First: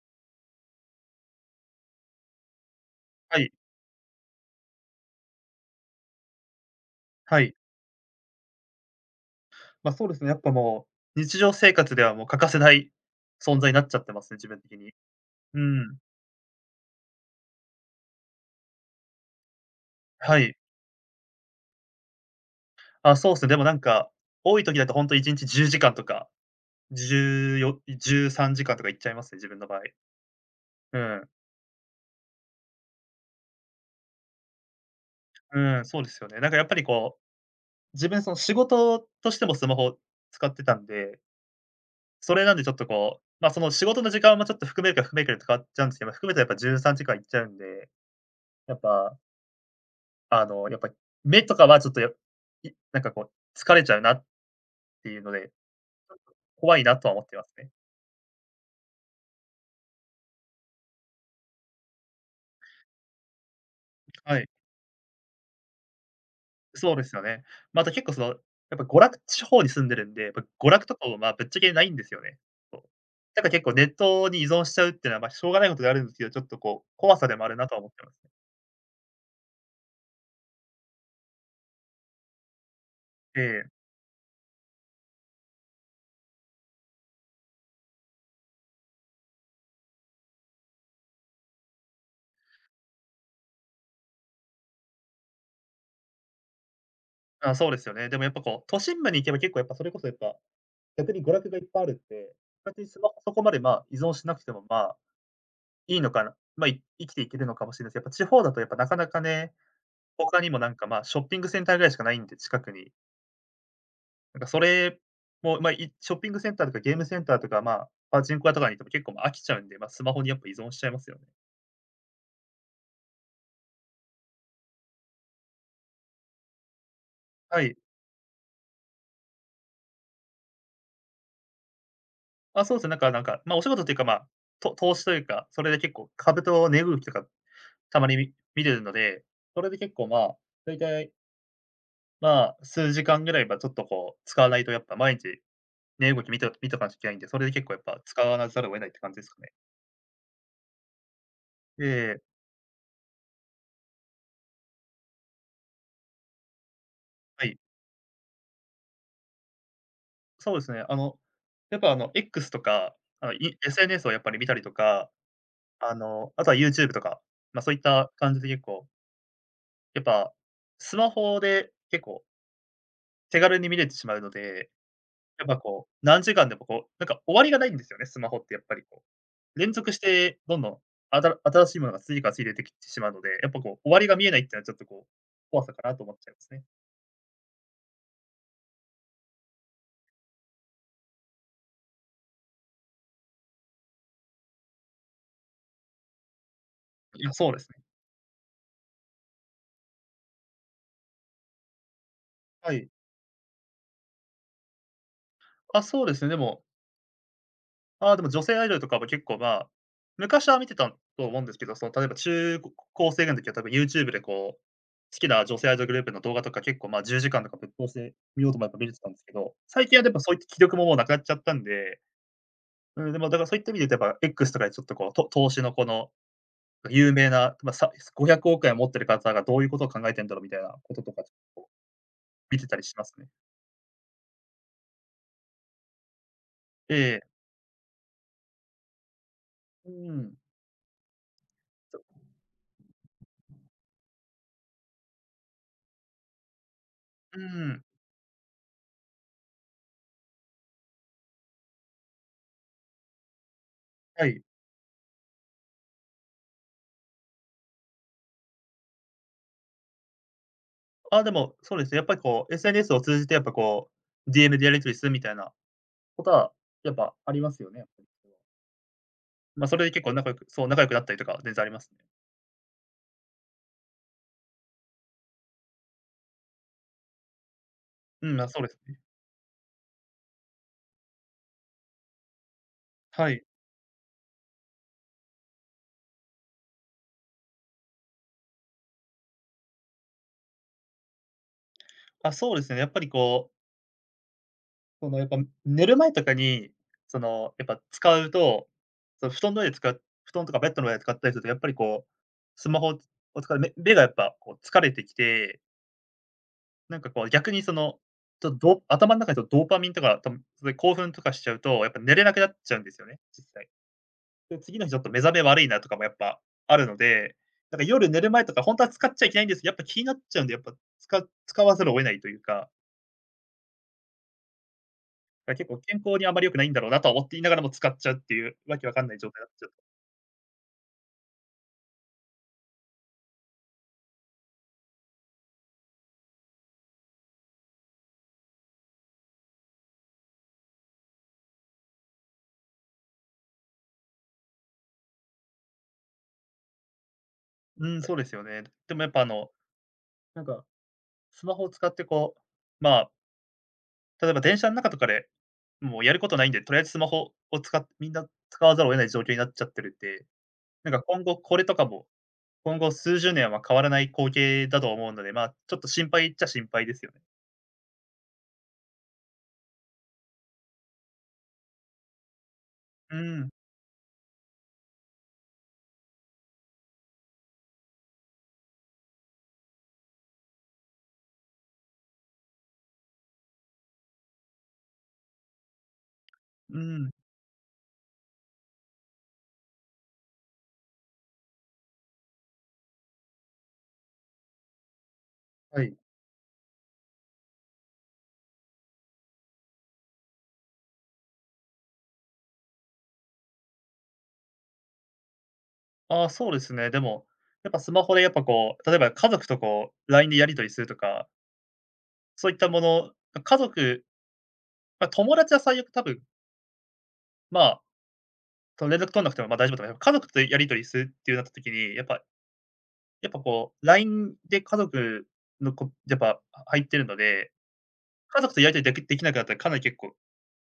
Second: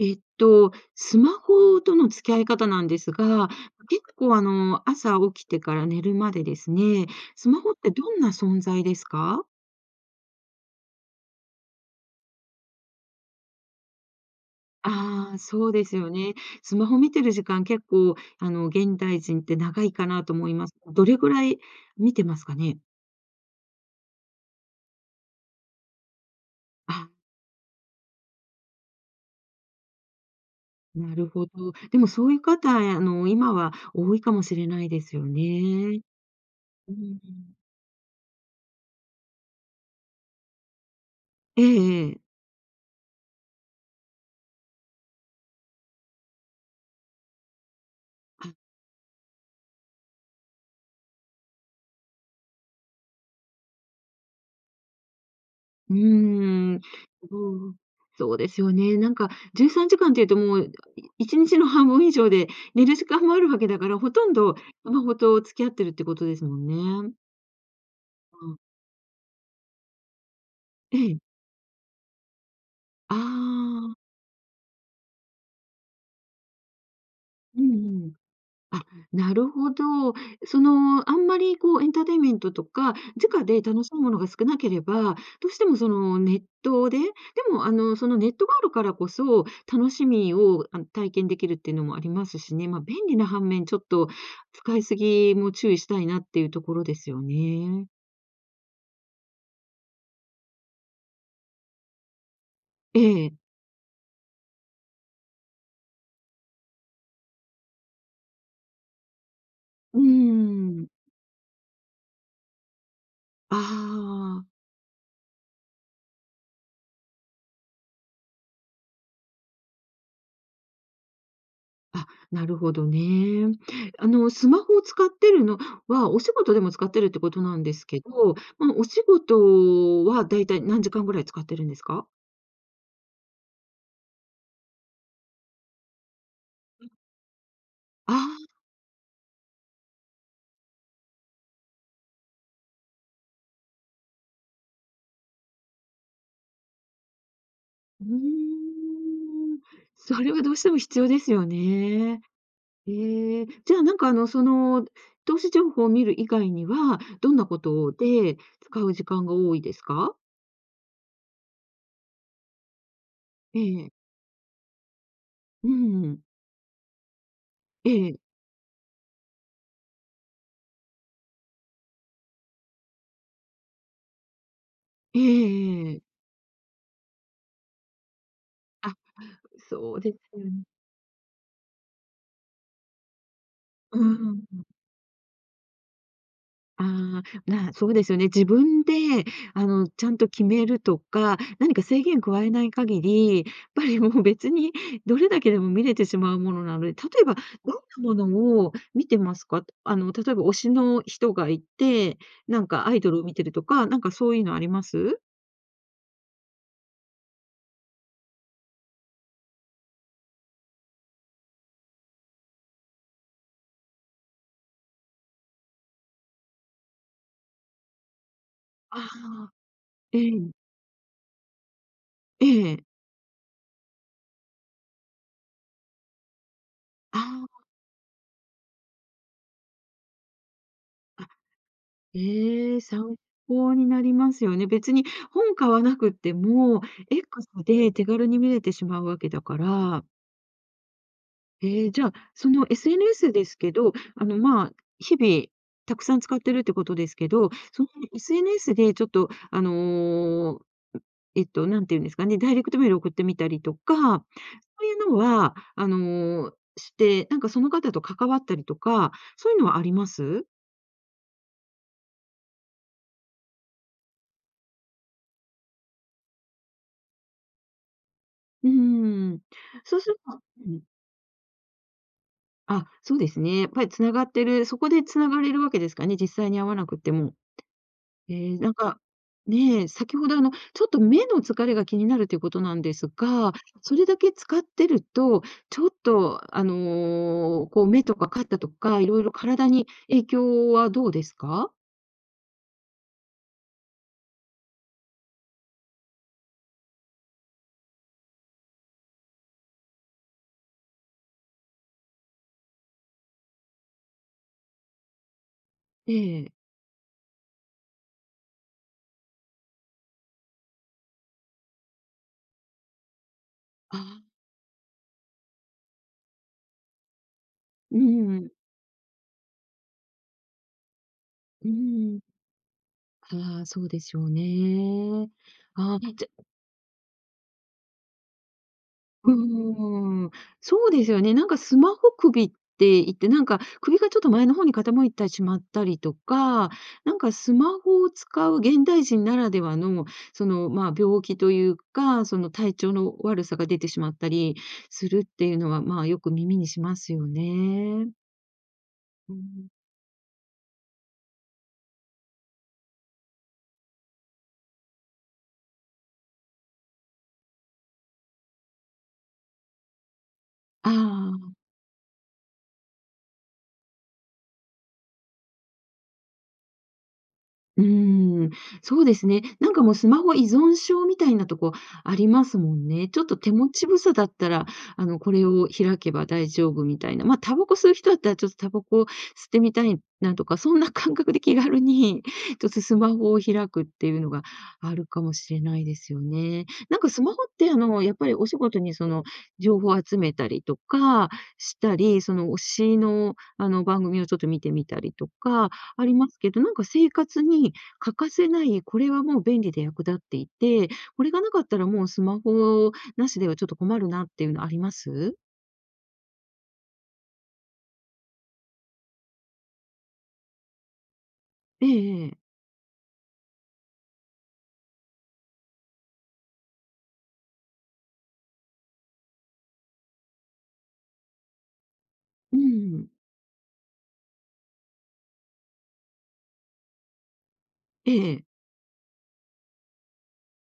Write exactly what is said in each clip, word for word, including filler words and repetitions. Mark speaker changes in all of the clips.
Speaker 1: えっと、スマホとの付き合い方なんです
Speaker 2: は
Speaker 1: が、
Speaker 2: い。
Speaker 1: 結構あの朝起きてから寝るまでですね、
Speaker 2: は
Speaker 1: ス
Speaker 2: い。
Speaker 1: マホってどんな存在ですか？
Speaker 2: ま、そうですね、やっぱもう、日常生活ではもう欠かせない存在になっちゃってますね、自分的に。
Speaker 1: ああ、
Speaker 2: う
Speaker 1: そうです
Speaker 2: ん。
Speaker 1: よね。スマホ見てる時間結構あの現代人って長いかなと
Speaker 2: は
Speaker 1: 思い
Speaker 2: い。
Speaker 1: ます。どれぐらい見てますかね？
Speaker 2: あ、そうす。でもなんか、多い時だとほんといちにちじゅうじかんとか、
Speaker 1: ああ。
Speaker 2: じゅうよい、じゅうさんじかんとかいっちゃいますね、自分の場合。う
Speaker 1: なる
Speaker 2: ん。
Speaker 1: ほど。でもそういう方、あの、今は多いかもしれないですよ
Speaker 2: うん、そ
Speaker 1: ね。
Speaker 2: うですよね。なんかやっぱり
Speaker 1: う
Speaker 2: こ
Speaker 1: ん。
Speaker 2: う、自分その仕事としてもスマホを使ってたんで
Speaker 1: ええええ。
Speaker 2: それなんでちょっとこう、ま、その仕事の時間もちょっと含めるか含めいかで変わっちゃうんすけど、ま、含めとやっぱじゅうさんじかんいっちゃうんで、
Speaker 1: あ。
Speaker 2: やっぱあのやっぱり、目とかはちょっとやい、なんかこう、疲れちゃうなっていうので、
Speaker 1: う ー
Speaker 2: 怖
Speaker 1: ん、
Speaker 2: いなとは思ってます
Speaker 1: そ
Speaker 2: ね。
Speaker 1: う、そうですよね。なんかじゅうさんじかんっていうともういちにちの半分以上で寝る時間もあるわけだから、ほとん
Speaker 2: はい。
Speaker 1: どスマホと付き合ってるってことですもん
Speaker 2: そうで
Speaker 1: ね。
Speaker 2: すよね。ま、あと、結構その
Speaker 1: うん。
Speaker 2: やっぱ娯楽地方に住んでるんで、娯楽と
Speaker 1: え
Speaker 2: かも
Speaker 1: え。
Speaker 2: まあ、ぶっちゃけないんですよね。
Speaker 1: あ
Speaker 2: だか結構ネッ
Speaker 1: あ。
Speaker 2: トに依存しちゃうっていうのはまあ、しょうがないことではあるんですけど、ちょっとこう、怖さでもある
Speaker 1: う
Speaker 2: なとは思って
Speaker 1: ん
Speaker 2: い
Speaker 1: う
Speaker 2: ま
Speaker 1: ん。
Speaker 2: す。
Speaker 1: あ、なるほど。その、あんまりこうエンターテイメントとか、
Speaker 2: え
Speaker 1: 直で
Speaker 2: え。
Speaker 1: 楽しいものが少なければ、どうしてもそのネットで、でもあのそのネットがあるからこそ、楽しみをあの、体験できるっていうのもありますしね、ま、便利な反面、ちょっと使い過ぎも注意したいなっていうところですよ
Speaker 2: あ、そうで
Speaker 1: ね。
Speaker 2: すよね。でもやっぱこう、都心部に行けば結構やっぱそれこそやっぱ、逆に娯楽がいっぱいあるんで、勝手にス
Speaker 1: え
Speaker 2: マホ
Speaker 1: え。
Speaker 2: そこまでまあ、依存しなくても、まあ、いいのかな、ま、い生きていけるのかもしれないす、やっぱ、地方だとやっぱなかなかね、
Speaker 1: うー
Speaker 2: 他にもなんか
Speaker 1: ん。
Speaker 2: まあ、ショッピングセンターぐらいしかないんで、近くに。
Speaker 1: あ
Speaker 2: なんか
Speaker 1: あ。
Speaker 2: それも、まあ、いショッピングセンターとかゲームセンターとか、まあ、パチンコ屋とかに行っても結構飽きちゃうんで、まあスマホによく依存しちゃいますよ。
Speaker 1: あ、なるほどね。あのスマホを使ってるのは、お仕事でも使ってるってことな
Speaker 2: は
Speaker 1: んで
Speaker 2: い。
Speaker 1: すけど、まあお仕事は大体何時間ぐらい使ってるんですか？
Speaker 2: あ、そうすね。なんかなんか、まあお仕事というか、まあ、と投資というか、それで結構株と値動きとか、たま
Speaker 1: あ
Speaker 2: にみ
Speaker 1: あ。
Speaker 2: 見るので、それで結構まあ、だいたいま、数時間ぐらいやっぱちょっとこう、使わないとやっぱ毎日、値動きみて見とかなきゃいけないんで、それで結構やっぱ
Speaker 1: う
Speaker 2: 使わざるを得ないって感じですかね。
Speaker 1: ーん。それはどうしても必要ですよね。
Speaker 2: ええ
Speaker 1: ええ、じゃあ、なんかあの、その投資情報を見る以外には、どん
Speaker 2: は
Speaker 1: なこ
Speaker 2: い。
Speaker 1: とで使う時間が多いですか？
Speaker 2: そうですね。あのやっぱあの X とか、あの、い
Speaker 1: ええええ。
Speaker 2: SNS をやっぱり見たりとか、
Speaker 1: う
Speaker 2: あ
Speaker 1: ん。
Speaker 2: の、あとは YouTube とか、まあそういっ
Speaker 1: えええ
Speaker 2: た
Speaker 1: え。
Speaker 2: 感じで結構やっぱ、スマホで、結構手軽に見れてしまうので、
Speaker 1: えええ
Speaker 2: やっぱ
Speaker 1: え
Speaker 2: こ
Speaker 1: えええ
Speaker 2: う、
Speaker 1: え。
Speaker 2: 何時間でもこう、なんか終わりがないんですよね、スマホってやっぱり
Speaker 1: あ、
Speaker 2: こう、連続
Speaker 1: そ
Speaker 2: し
Speaker 1: うです
Speaker 2: て、どん
Speaker 1: よ。
Speaker 2: どん、あたら新しいものが次から次出てきてしまうので、やっぱこう、終
Speaker 1: う
Speaker 2: わ
Speaker 1: う
Speaker 2: りが見えないっていうのは
Speaker 1: ん。
Speaker 2: ちょっとこう、怖さかなと思っちゃいますね。
Speaker 1: あ、まあ、そうですよね。自分であのちゃんと決めるとか、何か制限を加えない限り、やっぱりもう別にどれだけでも見れてしまうものなので、例
Speaker 2: い
Speaker 1: え
Speaker 2: や、
Speaker 1: ば
Speaker 2: そうです
Speaker 1: どん
Speaker 2: ね。
Speaker 1: なものを見てますか？あの例えば推しの人がいて、なん
Speaker 2: は
Speaker 1: か
Speaker 2: い。
Speaker 1: アイドルを見てるとか、なんかそういうのあります？
Speaker 2: あ、そうですね。でも。あ、でも、女性アイドルとかも結構ま、昔は見てたと思うんですけど、その例えば、中高生の時は多分 YouTube でこう、好きな女性アイドルグループの動画とか結構ま、じゅうじかんとかぶっ通しで見ようと思えば見れて
Speaker 1: あ
Speaker 2: たんですけ
Speaker 1: あ、
Speaker 2: ど、最近はで
Speaker 1: え
Speaker 2: もそういう
Speaker 1: え。
Speaker 2: 気力もなくなっちゃったんで。
Speaker 1: ええ。
Speaker 2: うんでもだからそういった意味でとやっぱ、X とかでちょっと、こうと投資のこの、有名
Speaker 1: ああ。
Speaker 2: な、まあ、さごひゃくおくえんを持ってる方がどういうことを考えてんだろうみたいなこととか、
Speaker 1: あ、
Speaker 2: ちょっと見てた
Speaker 1: ええ、
Speaker 2: りします
Speaker 1: 参
Speaker 2: ね。
Speaker 1: 考になりますよね。別に本買わなくっても、
Speaker 2: ええ。
Speaker 1: X で手軽に見れてしまう訳だか
Speaker 2: うー
Speaker 1: ら。
Speaker 2: ん。
Speaker 1: へえ、じゃあ、その SNS ですけど、あの、ま、日々たくさん使ってるってことですけ
Speaker 2: うー
Speaker 1: ど、
Speaker 2: ん。
Speaker 1: その SNS でちょっと、あの、えっと、何て言うんですかね、ダイレクトメールを送ってみたりとか、
Speaker 2: はい。
Speaker 1: そういうのは、あの、して、なんかその方と関わったりとか、そういうのはあります？
Speaker 2: あ、でも、そうですね。やっぱりこう、SNS を通じてやっぱこう、DM でやり取りするみたいなことは、やっぱありますよね。
Speaker 1: うーん、
Speaker 2: ま、それで
Speaker 1: そう
Speaker 2: 結
Speaker 1: す
Speaker 2: 構
Speaker 1: る
Speaker 2: 仲良
Speaker 1: と
Speaker 2: くそう
Speaker 1: うん。
Speaker 2: 仲良くなったりとか、全然ありますね。
Speaker 1: あ、そうですね。やっぱり繋がってる、そこで繋がれるわけですかね、実際に会わなくっても。
Speaker 2: うん、あ、
Speaker 1: ええ、
Speaker 2: そうで
Speaker 1: なん
Speaker 2: す
Speaker 1: か、
Speaker 2: ね。
Speaker 1: ね、先ほどあのちょっと目の疲れが気になるっていうことなんです
Speaker 2: はい。
Speaker 1: が、それだけ使ってると、ちょっとあの、こう目とか肩とか、いろいろ体に影響はどうですか？
Speaker 2: あ、そうですね。やっぱりこうそのやっぱ、寝る前とかに、その、やっぱ使うと、その布団の上つか布団とかベッドの上で使ったりすると、やっぱりこう、スマホをつ使う、目目がやっぱ、こう疲れてきて。
Speaker 1: ええ。
Speaker 2: なんかこう逆にその、ちょっとド頭の中でドーパミンとか多分興奮とかしちゃうと、やっぱ寝れなくなっちゃうんですよね、実際。
Speaker 1: ああ。
Speaker 2: で次の日ちょっと目覚め悪いなとかもやっぱ、あるので、なんか
Speaker 1: うー
Speaker 2: 夜寝る前
Speaker 1: ん。
Speaker 2: とか本当は使っちゃいけないんです、やっぱ気になっちゃうんでやっぱ、つか使
Speaker 1: うー
Speaker 2: わざるを得な
Speaker 1: ん。
Speaker 2: いというか。
Speaker 1: ああ、そうでしょうねえ。
Speaker 2: 結構
Speaker 1: あ、
Speaker 2: 健康
Speaker 1: じ
Speaker 2: に
Speaker 1: ゃ
Speaker 2: あまり良くないんだろうなと思っていながらも使っちゃうっていう、わけわかんない状
Speaker 1: う
Speaker 2: 態になっちゃう。
Speaker 1: ーん。そうですよね。なんかスマホ首って言って、なんか、首がちょっと前の方に傾いてしまったりとか、なんかスマホを使う現代人ならではの、その、ま、病気というか、その体調の悪さが出てしまったりするっていうのは、まよく耳にしますよ
Speaker 2: うん、
Speaker 1: ね。
Speaker 2: そうですよね。でもやっぱあ
Speaker 1: う
Speaker 2: の、
Speaker 1: ん。
Speaker 2: なんか、スマホを使ってこう、まあ。例えば、電車の中とかで、もうやることないんで、とりあえずスマホを使ってみんな使わざるを得ない状況になっちゃってるんで、
Speaker 1: あ
Speaker 2: なんか今後
Speaker 1: あ。
Speaker 2: これとかも、今後数十年は変わらない光景だと思うので、ま、ちょっと心配っちゃ心配ですよ。
Speaker 1: うーん。そうですね。なんかもうスマホ依存症みたいなとこありますもんね。
Speaker 2: う
Speaker 1: ちょっと
Speaker 2: ーん。
Speaker 1: 手持ちぶさだったら、あの、これを開けば大丈夫みたいな。ま、タバコ吸う人だったら、ちょっとタバコ吸ってみたいなとか、そんな感覚で気軽に、ちょっとスマホを開くっていうのが、あるかもしれないですよね。
Speaker 2: う
Speaker 1: な
Speaker 2: ー
Speaker 1: んか
Speaker 2: ん。
Speaker 1: スマホって、あの、やっぱりお仕事に、その、情報を集めたりとかしたり、その、推しの、あの、番組をちょっと見てみたりとか
Speaker 2: はい。
Speaker 1: ありますけど、なんか生活に欠かせない、これはもう便利で役立っていて、これが無かったら、もうスマホ無しでは、ちょっと困るなっていうのあります？
Speaker 2: あ、そうですね。でも、やっぱスマホでやっぱこう、例えば家族とこう、LINE でやり取りするとか。
Speaker 1: ええええ。
Speaker 2: そういったもの、ま、家族ま、友達は最悪多分まあ、その連絡取んなくても、ま大丈夫だよ家族とやり取りするっていうなった時に、やっぱ、
Speaker 1: うん。
Speaker 2: やっぱこう、LINE で家族のこやっぱ入ってるので。
Speaker 1: え
Speaker 2: 家
Speaker 1: え。
Speaker 2: 族とやり取りだけできなくなったら、かなり結構、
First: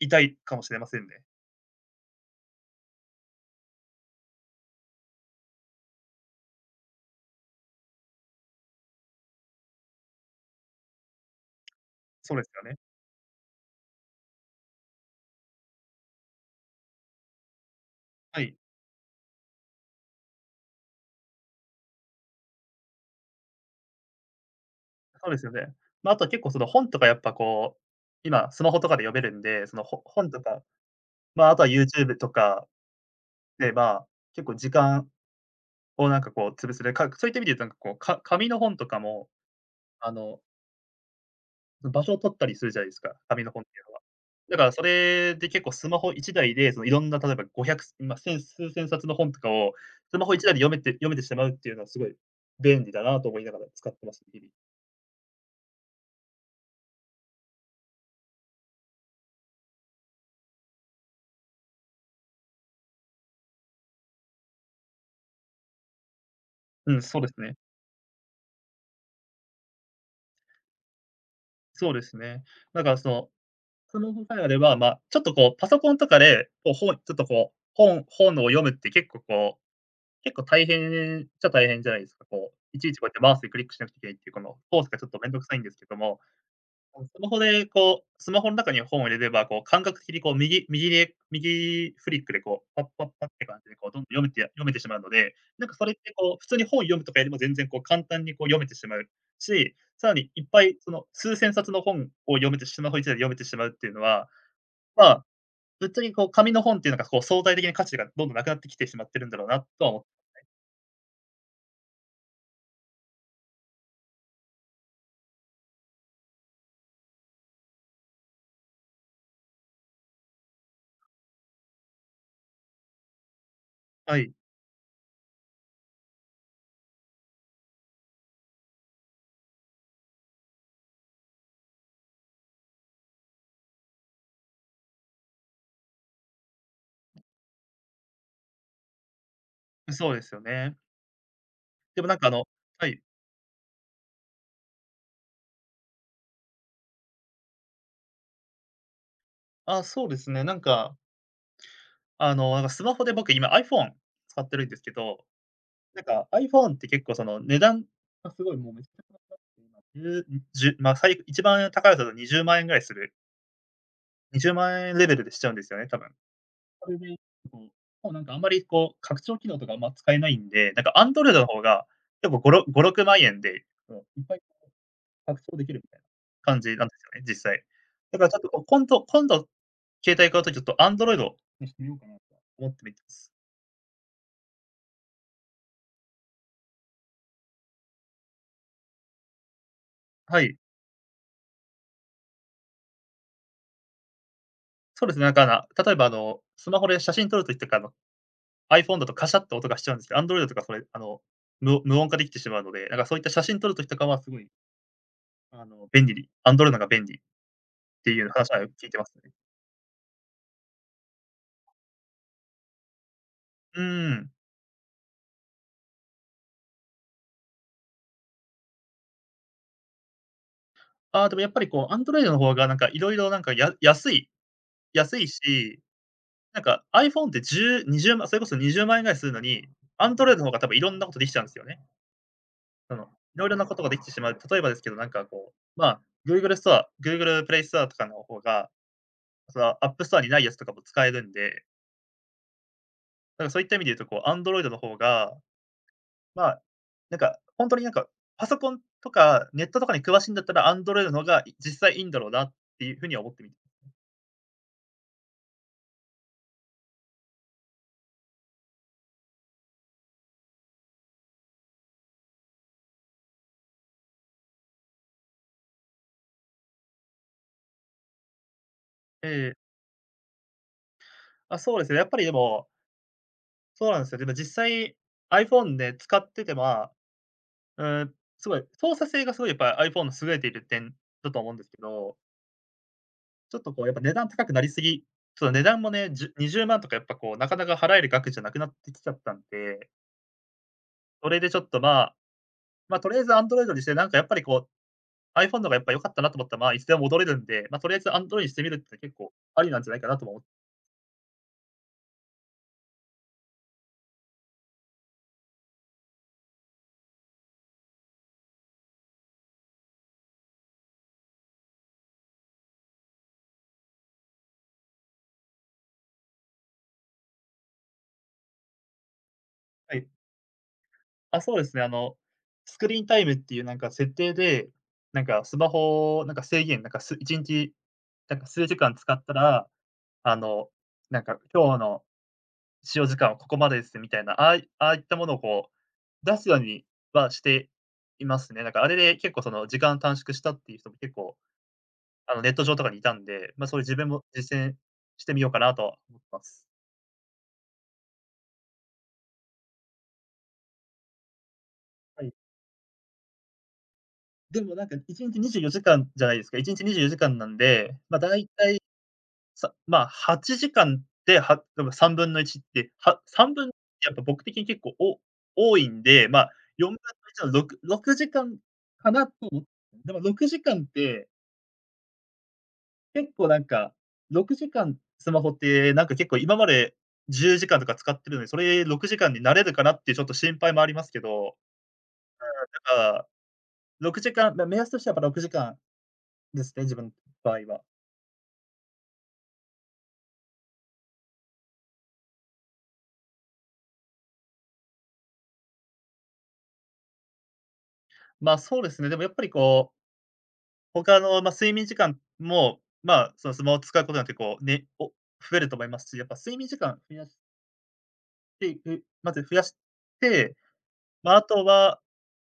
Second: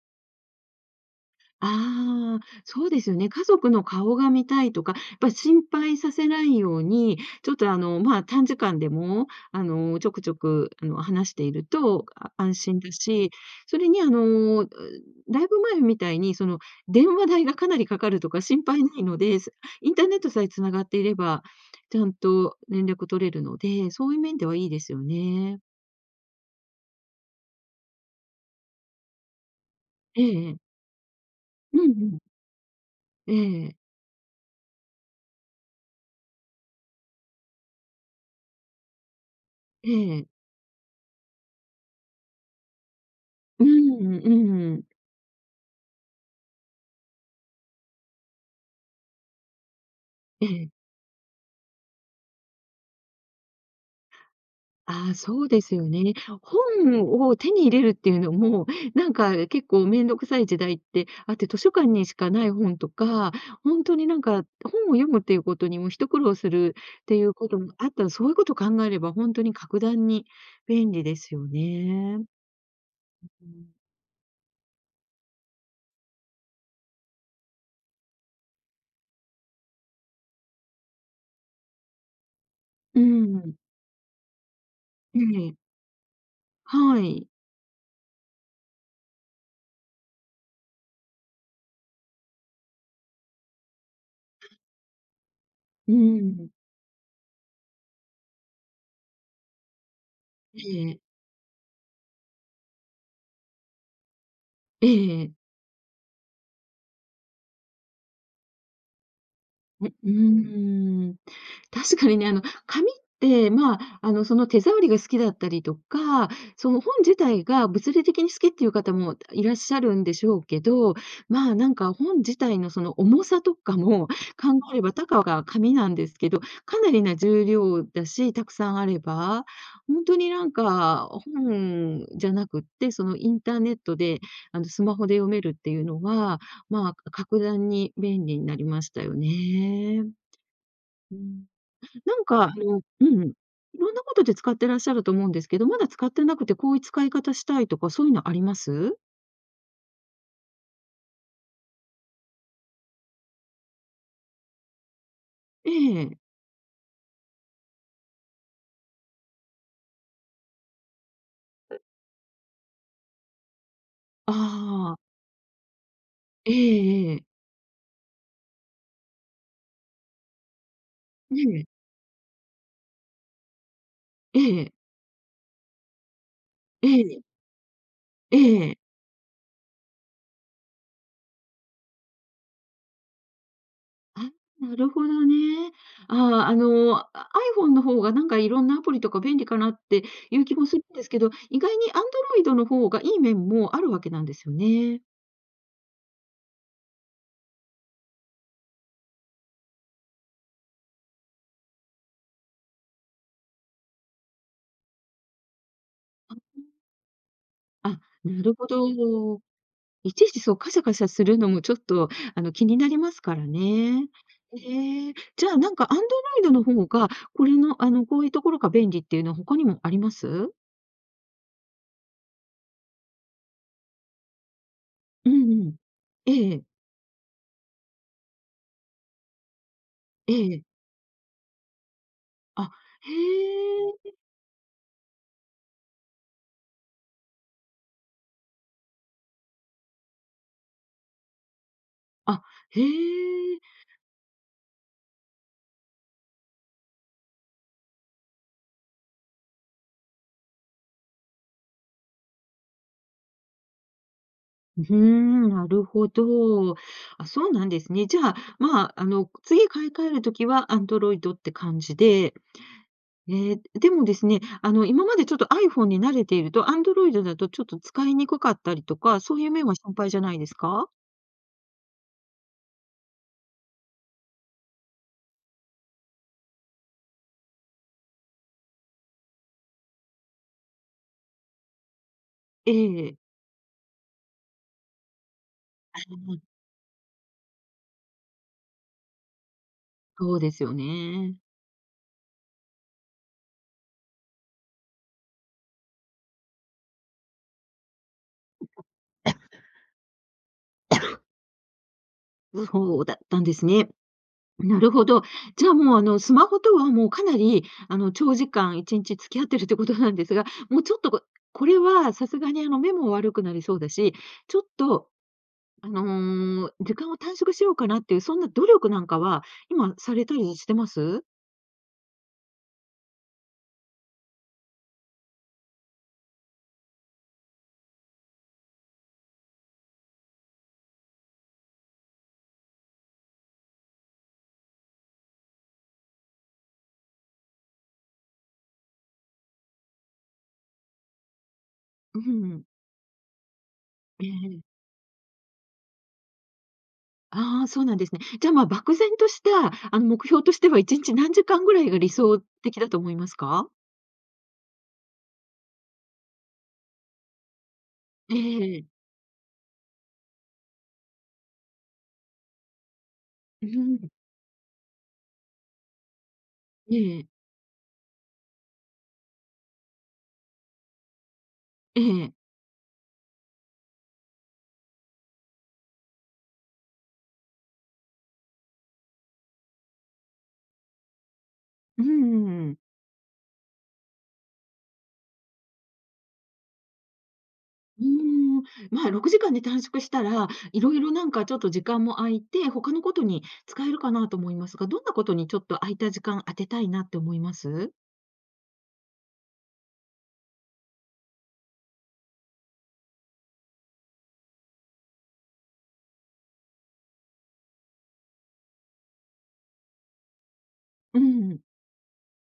Speaker 2: 痛いかもしれませんね。
Speaker 1: ああ、そうですよね。家族の顔が見たいとか、ぱ心配させないように、ちょっとあのま短時間でも、あの、ちょくちょくあの話しているとあ
Speaker 2: そうです
Speaker 1: 安
Speaker 2: よね。
Speaker 1: 心だし。それにあの、だいぶ前みたいに、その電話代がかなりかかると
Speaker 2: は
Speaker 1: か
Speaker 2: い。
Speaker 1: 心配ないので。そインターネットさえ繋がっていれば、ちゃんと連絡取れるので、そういう面ではいいですよ
Speaker 2: そうですよ
Speaker 1: ね。
Speaker 2: ね。まあとは結構その本とかやっぱこう、今スマホとかで読めるんで。そのほ
Speaker 1: ええ
Speaker 2: 本と
Speaker 1: ええ。
Speaker 2: か、ま、あとは
Speaker 1: うんう
Speaker 2: YouTube
Speaker 1: ん。
Speaker 2: とか、
Speaker 1: えええ
Speaker 2: ね、
Speaker 1: え。
Speaker 2: まあ、結構時間をなんかこう、潰すで、かそういった意味でいうとなんかこう、か紙の本とかも、
Speaker 1: え
Speaker 2: あ
Speaker 1: え。
Speaker 2: の場所を取ったりするじゃないですか、紙の本
Speaker 1: う
Speaker 2: っていうのは。
Speaker 1: ん、
Speaker 2: だから
Speaker 1: う
Speaker 2: そ
Speaker 1: ん。
Speaker 2: れで結構スマホいちだいで、そのいろんな例えばごひゃく、まあ数千冊の本とかを、スマホ1
Speaker 1: え
Speaker 2: 台で読
Speaker 1: え。
Speaker 2: めて読めてしまうっていうのはすごい、便利だなと思いながら使っています。日々。
Speaker 1: ああ、そうですよね。本を手に入れるっていうのも、なんか結構面倒くさい時代ってあって、図書館にしかない本とか、本当になんか本を読むっていう事にも一苦労する
Speaker 2: うん、
Speaker 1: って
Speaker 2: そう
Speaker 1: い
Speaker 2: で
Speaker 1: う
Speaker 2: すね。
Speaker 1: 事もあった、そういう事を考えれば本当に格段に便利ですよ
Speaker 2: そうで
Speaker 1: ね。
Speaker 2: すね。なんかその、スマホさえあれば、まあ、ちょっとこう、パソコンとかで、こうほうこうちょっとこう、本本を読むって結構こう、結構大変っちゃ大変じゃないですか。こう、いちい
Speaker 1: う
Speaker 2: ちこうやってマウスで
Speaker 1: ん。
Speaker 2: クリックしなきゃいけないっていうこの、コースがちょっ
Speaker 1: え
Speaker 2: と面倒く
Speaker 1: え。
Speaker 2: さいんですけども。
Speaker 1: は
Speaker 2: ス
Speaker 1: い。
Speaker 2: マホでこう、スマホの中に本を入れれば、こう感覚的にこう右右で右フリックでこうパッパッパッって感じでどんどん読めちゃ読めてしまうので。なんかそれ
Speaker 1: う
Speaker 2: ってこう、普
Speaker 1: ん。
Speaker 2: 通に本を読むとかよりも全然こう簡単にこう読めてしまうし、さらにいっぱいそ
Speaker 1: ええ。
Speaker 2: の数千冊の本を読めてスマホいちだいで読めてしまうっていうのは、
Speaker 1: え
Speaker 2: まあ、
Speaker 1: え。
Speaker 2: ぶっちゃけこう紙の本っていうのがこう相対的な価値がどんどんなくなってきてしまってるんだろうなと
Speaker 1: う
Speaker 2: は
Speaker 1: う
Speaker 2: 思っ
Speaker 1: ー
Speaker 2: てね。
Speaker 1: ん。確かにね、あの紙って、まあ、あのその手触りが好きだったりとか、その本自体が物理的に好きっていう方もいらっしゃるんでしょうけど。まあ、なんか本自体のその重さとかも
Speaker 2: はい。
Speaker 1: 考えれば、たかが紙なんですけど、かなりな重量だし、たくさんあれば。本当になんか本じゃなくって、そのインターネットで、あの、スマホで読めるっていうのは、ま、格段に便利になりましたよね。
Speaker 2: そうですよね。
Speaker 1: うん。
Speaker 2: でもな
Speaker 1: な
Speaker 2: ん
Speaker 1: ん
Speaker 2: かあ
Speaker 1: か、
Speaker 2: の
Speaker 1: あの、
Speaker 2: はい。
Speaker 1: うん、色んなことで使ってらっしゃると思うんですけど、まだ使ってなくて、こういう使い方したいとか、そういうのあります？
Speaker 2: あ、そうですね、なんかあのなんかスマホで僕今 iPhone 使ってるんですけど、な
Speaker 1: え
Speaker 2: ん
Speaker 1: え。
Speaker 2: か、iPhone って結構その値段がすごいもう じゅう、じゅう、まあ、さい一番 高いにじゅうまんぐらいする。にじゅうま
Speaker 1: あ
Speaker 2: ん
Speaker 1: あ。
Speaker 2: レベルでしちゃうんですよね、多分、
Speaker 1: え
Speaker 2: それで、
Speaker 1: えええ。
Speaker 2: うん、なんかあんまりこう、拡張機能とかあんま使えないんで、なんか Android の
Speaker 1: え
Speaker 2: 方
Speaker 1: え。
Speaker 2: が、やっぱごろごろくまんえんで、いっぱ
Speaker 1: え
Speaker 2: い
Speaker 1: え。
Speaker 2: 拡張できるみたいな感じなん
Speaker 1: え
Speaker 2: ですよ
Speaker 1: え。
Speaker 2: ね、実際。だからちょっと
Speaker 1: ええ。
Speaker 2: 今度今度、携帯買うとちょっと Android にしてみようかなとは思ってい
Speaker 1: あ、なるほどね。ああ、あの、iPhone の方がなんかいろんなアプリとか便利かなってい
Speaker 2: は
Speaker 1: う
Speaker 2: い。
Speaker 1: 気もするんですけど、意外に Android の方がいい面もあるわけなんですよね。
Speaker 2: そうですね。例えばあのスマホで写真撮る時とかあの、iPhone だとカシャッと音がしちゃうんですけど、Android とかそれ、あの、む無音化できてしまうので、なんかそういった写真撮る時とかは、すごいあの便利に
Speaker 1: あ、ふ
Speaker 2: Android
Speaker 1: ん。
Speaker 2: のが便利っ
Speaker 1: あ、
Speaker 2: ていう
Speaker 1: な
Speaker 2: 話
Speaker 1: る
Speaker 2: は
Speaker 1: ほ
Speaker 2: よく
Speaker 1: ど。
Speaker 2: 聞いてますね。
Speaker 1: いちいちそうカシャカシャするのもちょっと、あの、気になりますから
Speaker 2: う
Speaker 1: ね。
Speaker 2: ん。
Speaker 1: へえ、じゃあ、なんか Android の方が、これの、あの、こういう所が便利っていうのは他にもあります？
Speaker 2: ああ、でもやっぱりこう、Android の方がなんかいろいろなんかや安い安い
Speaker 1: うんうん。
Speaker 2: し
Speaker 1: えええ
Speaker 2: な
Speaker 1: え。
Speaker 2: んか iPhone ってじゅう、にじゅうまん、それこそにじゅうまんえんぐらいするのに、Android の方
Speaker 1: え
Speaker 2: が
Speaker 1: え。
Speaker 2: たぶんいろんなことできちゃうんですよね。
Speaker 1: あ、
Speaker 2: あの、い
Speaker 1: へ
Speaker 2: ろいろなことができて
Speaker 1: え。
Speaker 2: しまう、例えばですけど、なんかこう、まあ、Google ストア GooglePlay ストアとかの方が、その、AppStore にないやつとかも使えるんで。
Speaker 1: あ、へ
Speaker 2: だからそ
Speaker 1: え。
Speaker 2: ういった意味で言うと、こう Android の方が、まあ、なんか、本当になんか、パソコンとか、ネットとかに詳しいんだったら Android の方が、い実際いいんだろうなっていう風には思っているん
Speaker 1: ふふーん、なるほど。あ、そうなんですね。じゃあ、まあ、あの、次買い換える時は Android って感じで。ええ、でもですね。あの、今までちょっと iPhone に慣れていると、Android だとちょっと使いにくかったりとか、
Speaker 2: え
Speaker 1: そういう
Speaker 2: え。
Speaker 1: 面は心配じゃないですか？
Speaker 2: あ、そうですね。やっぱりでもそうなんですよ。でも実際、iPhone で使ってては、うーん。すごい、操作性が、すごいやっぱ、iPhone 優れている点だと思うんですけど
Speaker 1: ええ。
Speaker 2: ちょっとこう、やっぱ値段高くなりすぎ、ちょっと値段もね、じゅ にじゅうまんとか、やっぱこう、なかなか払える額じゃなくなってきちゃったんで。
Speaker 1: そうですよ
Speaker 2: そ
Speaker 1: ね。
Speaker 2: れでちょっと、まあ、ま、とりあえず Android にして、なんかやっぱりこう、iPhone の方がやっぱり良かったなと思ったら、まあ、いつでも戻れるんで、ま、とりあえずアンドロイにしてみるって、結構、ありなん じゃないかなとは思
Speaker 1: う、そうだったんですね。なるほど。じゃあ、もう、あの、スマホとは、もうかなりあの、長時間いちんち付き合ってるっていうことなんですが、もうちょっと、ここれはさすがにあの目も悪くなりそうだし、ちょっと、あの、時間を短縮しようかなっていう、そんな努力なんかは、今
Speaker 2: はい。
Speaker 1: されたりしてます？
Speaker 2: あ、そうですね。あの、スクリーンタイムっていうなんか設定で、なんかスマホを、なんか制限なんか、すいちんち、なんか数時間使ったら、あの、なんか今日の、使用時間はここまでです。みたいな、ああいああいったものをこう、出すようにはしていますね。なんかあれで、結構その時間短縮したっていう人も、結構、
Speaker 1: う
Speaker 2: あのネット
Speaker 1: ん。
Speaker 2: 上とかにいたんで。ま、そういう自分も
Speaker 1: えええ
Speaker 2: 実
Speaker 1: え。
Speaker 2: 践してみようかなとは、思ってます。
Speaker 1: ああ、そうなんですね。じゃあ、ま、漠然とした、あの、目標としてはいちんち何時間ぐらいが理
Speaker 2: はい。
Speaker 1: 想的だと思いますか？
Speaker 2: でもなんか、いちんちにじゅうよじかんじゃないですか。いちにちにじゅうよじかんなんで、まあ、
Speaker 1: え
Speaker 2: 大体、
Speaker 1: え。
Speaker 2: さまあ、はちじかんで、はでもさんぶんのいちって、は半分
Speaker 1: ん、
Speaker 2: って
Speaker 1: ふん、うん。
Speaker 2: やっぱ僕的に結構お多いんで、まあ、よんぶ
Speaker 1: え
Speaker 2: ん
Speaker 1: ええ
Speaker 2: の
Speaker 1: え。
Speaker 2: いちのろくろくじかん、かなともでも、ろくじかんって。
Speaker 1: ええええ。
Speaker 2: 結構なんか、ろくじかんスマホって、なんか結構今まで、じゅうじかんとか使ってるので、それ、ろくじかんになれるかなってちょっと心配もありますけど、
Speaker 1: うんう
Speaker 2: あ
Speaker 1: んうん。
Speaker 2: あ、だか、ろくじかん、な、目安としてやっぱろくじかんですね、自分場合は。
Speaker 1: うーん、ま、ろくじかんで短縮したら、色々なんかちょっと時間も空いて、他のことに使えるかなと思いますが、どんなことにちょっと空いた時間、当てたいなって思います？
Speaker 2: まあ、そうですね。でもやっぱりこう他のまあ、睡眠時間も、まあ、そのスマオ使うことになって、こう、ね、お増えると思いますし、やっぱ睡眠時間増やしていく。まず増やして、
Speaker 1: う
Speaker 2: まあ、あ
Speaker 1: ん。
Speaker 2: とは、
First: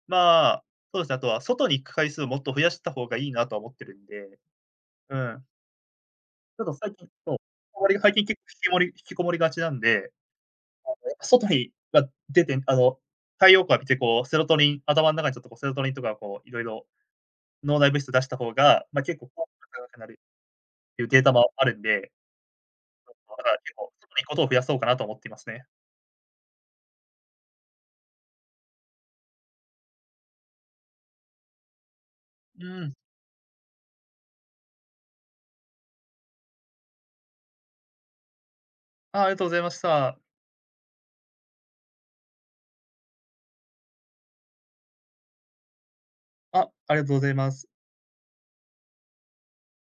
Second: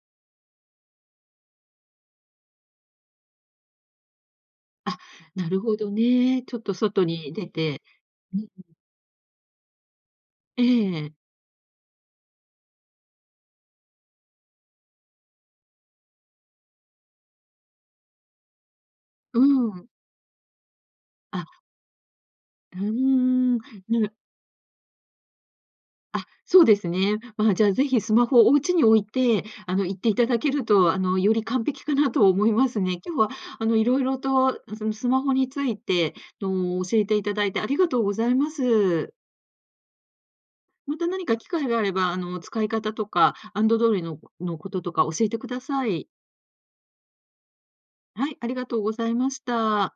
Speaker 2: まあ、そうですね、あとは外に行く回数をもっと増やした方がいいなと思ってるんで、
Speaker 1: あ、
Speaker 2: うん。
Speaker 1: なるほどね。ちょっ
Speaker 2: ちょっ
Speaker 1: と
Speaker 2: と最
Speaker 1: 外
Speaker 2: 近そ
Speaker 1: に
Speaker 2: う、
Speaker 1: 出
Speaker 2: こ
Speaker 1: て。
Speaker 2: もりが最近け
Speaker 1: うんう
Speaker 2: ひき
Speaker 1: ん。
Speaker 2: もり引きこもりがちなんで。なんで
Speaker 1: ええ。
Speaker 2: 外にが出て、あの、太陽光浴びてこうセロトニン頭ん中に、ちょっとセロトニンとかこう、いろいろ脳内物質を出した方が、まあ、結構
Speaker 1: う
Speaker 2: 効果
Speaker 1: ん。
Speaker 2: 高くなるっていうデータも
Speaker 1: あ。
Speaker 2: あるんで。
Speaker 1: うーん、
Speaker 2: 結構、外
Speaker 1: ぬ。
Speaker 2: に行くことを増やそうかなと思っていますね。
Speaker 1: あ、そうですね。まあ、じゃあ、是非スマホをお家に置いて、あの、行っていただけると、あの、より完璧かなと思い
Speaker 2: う
Speaker 1: ます
Speaker 2: ん。
Speaker 1: ね。今日は、あの、色々とそんスマホについてあの、教えていただいてありがとうございます。
Speaker 2: あ、ありがとうございました。
Speaker 1: また何か機会があれば、あの、使い方とか、アンドドイののこととか教えてください。
Speaker 2: あ、ありがとうございます。
Speaker 1: はい、ありがとうございました。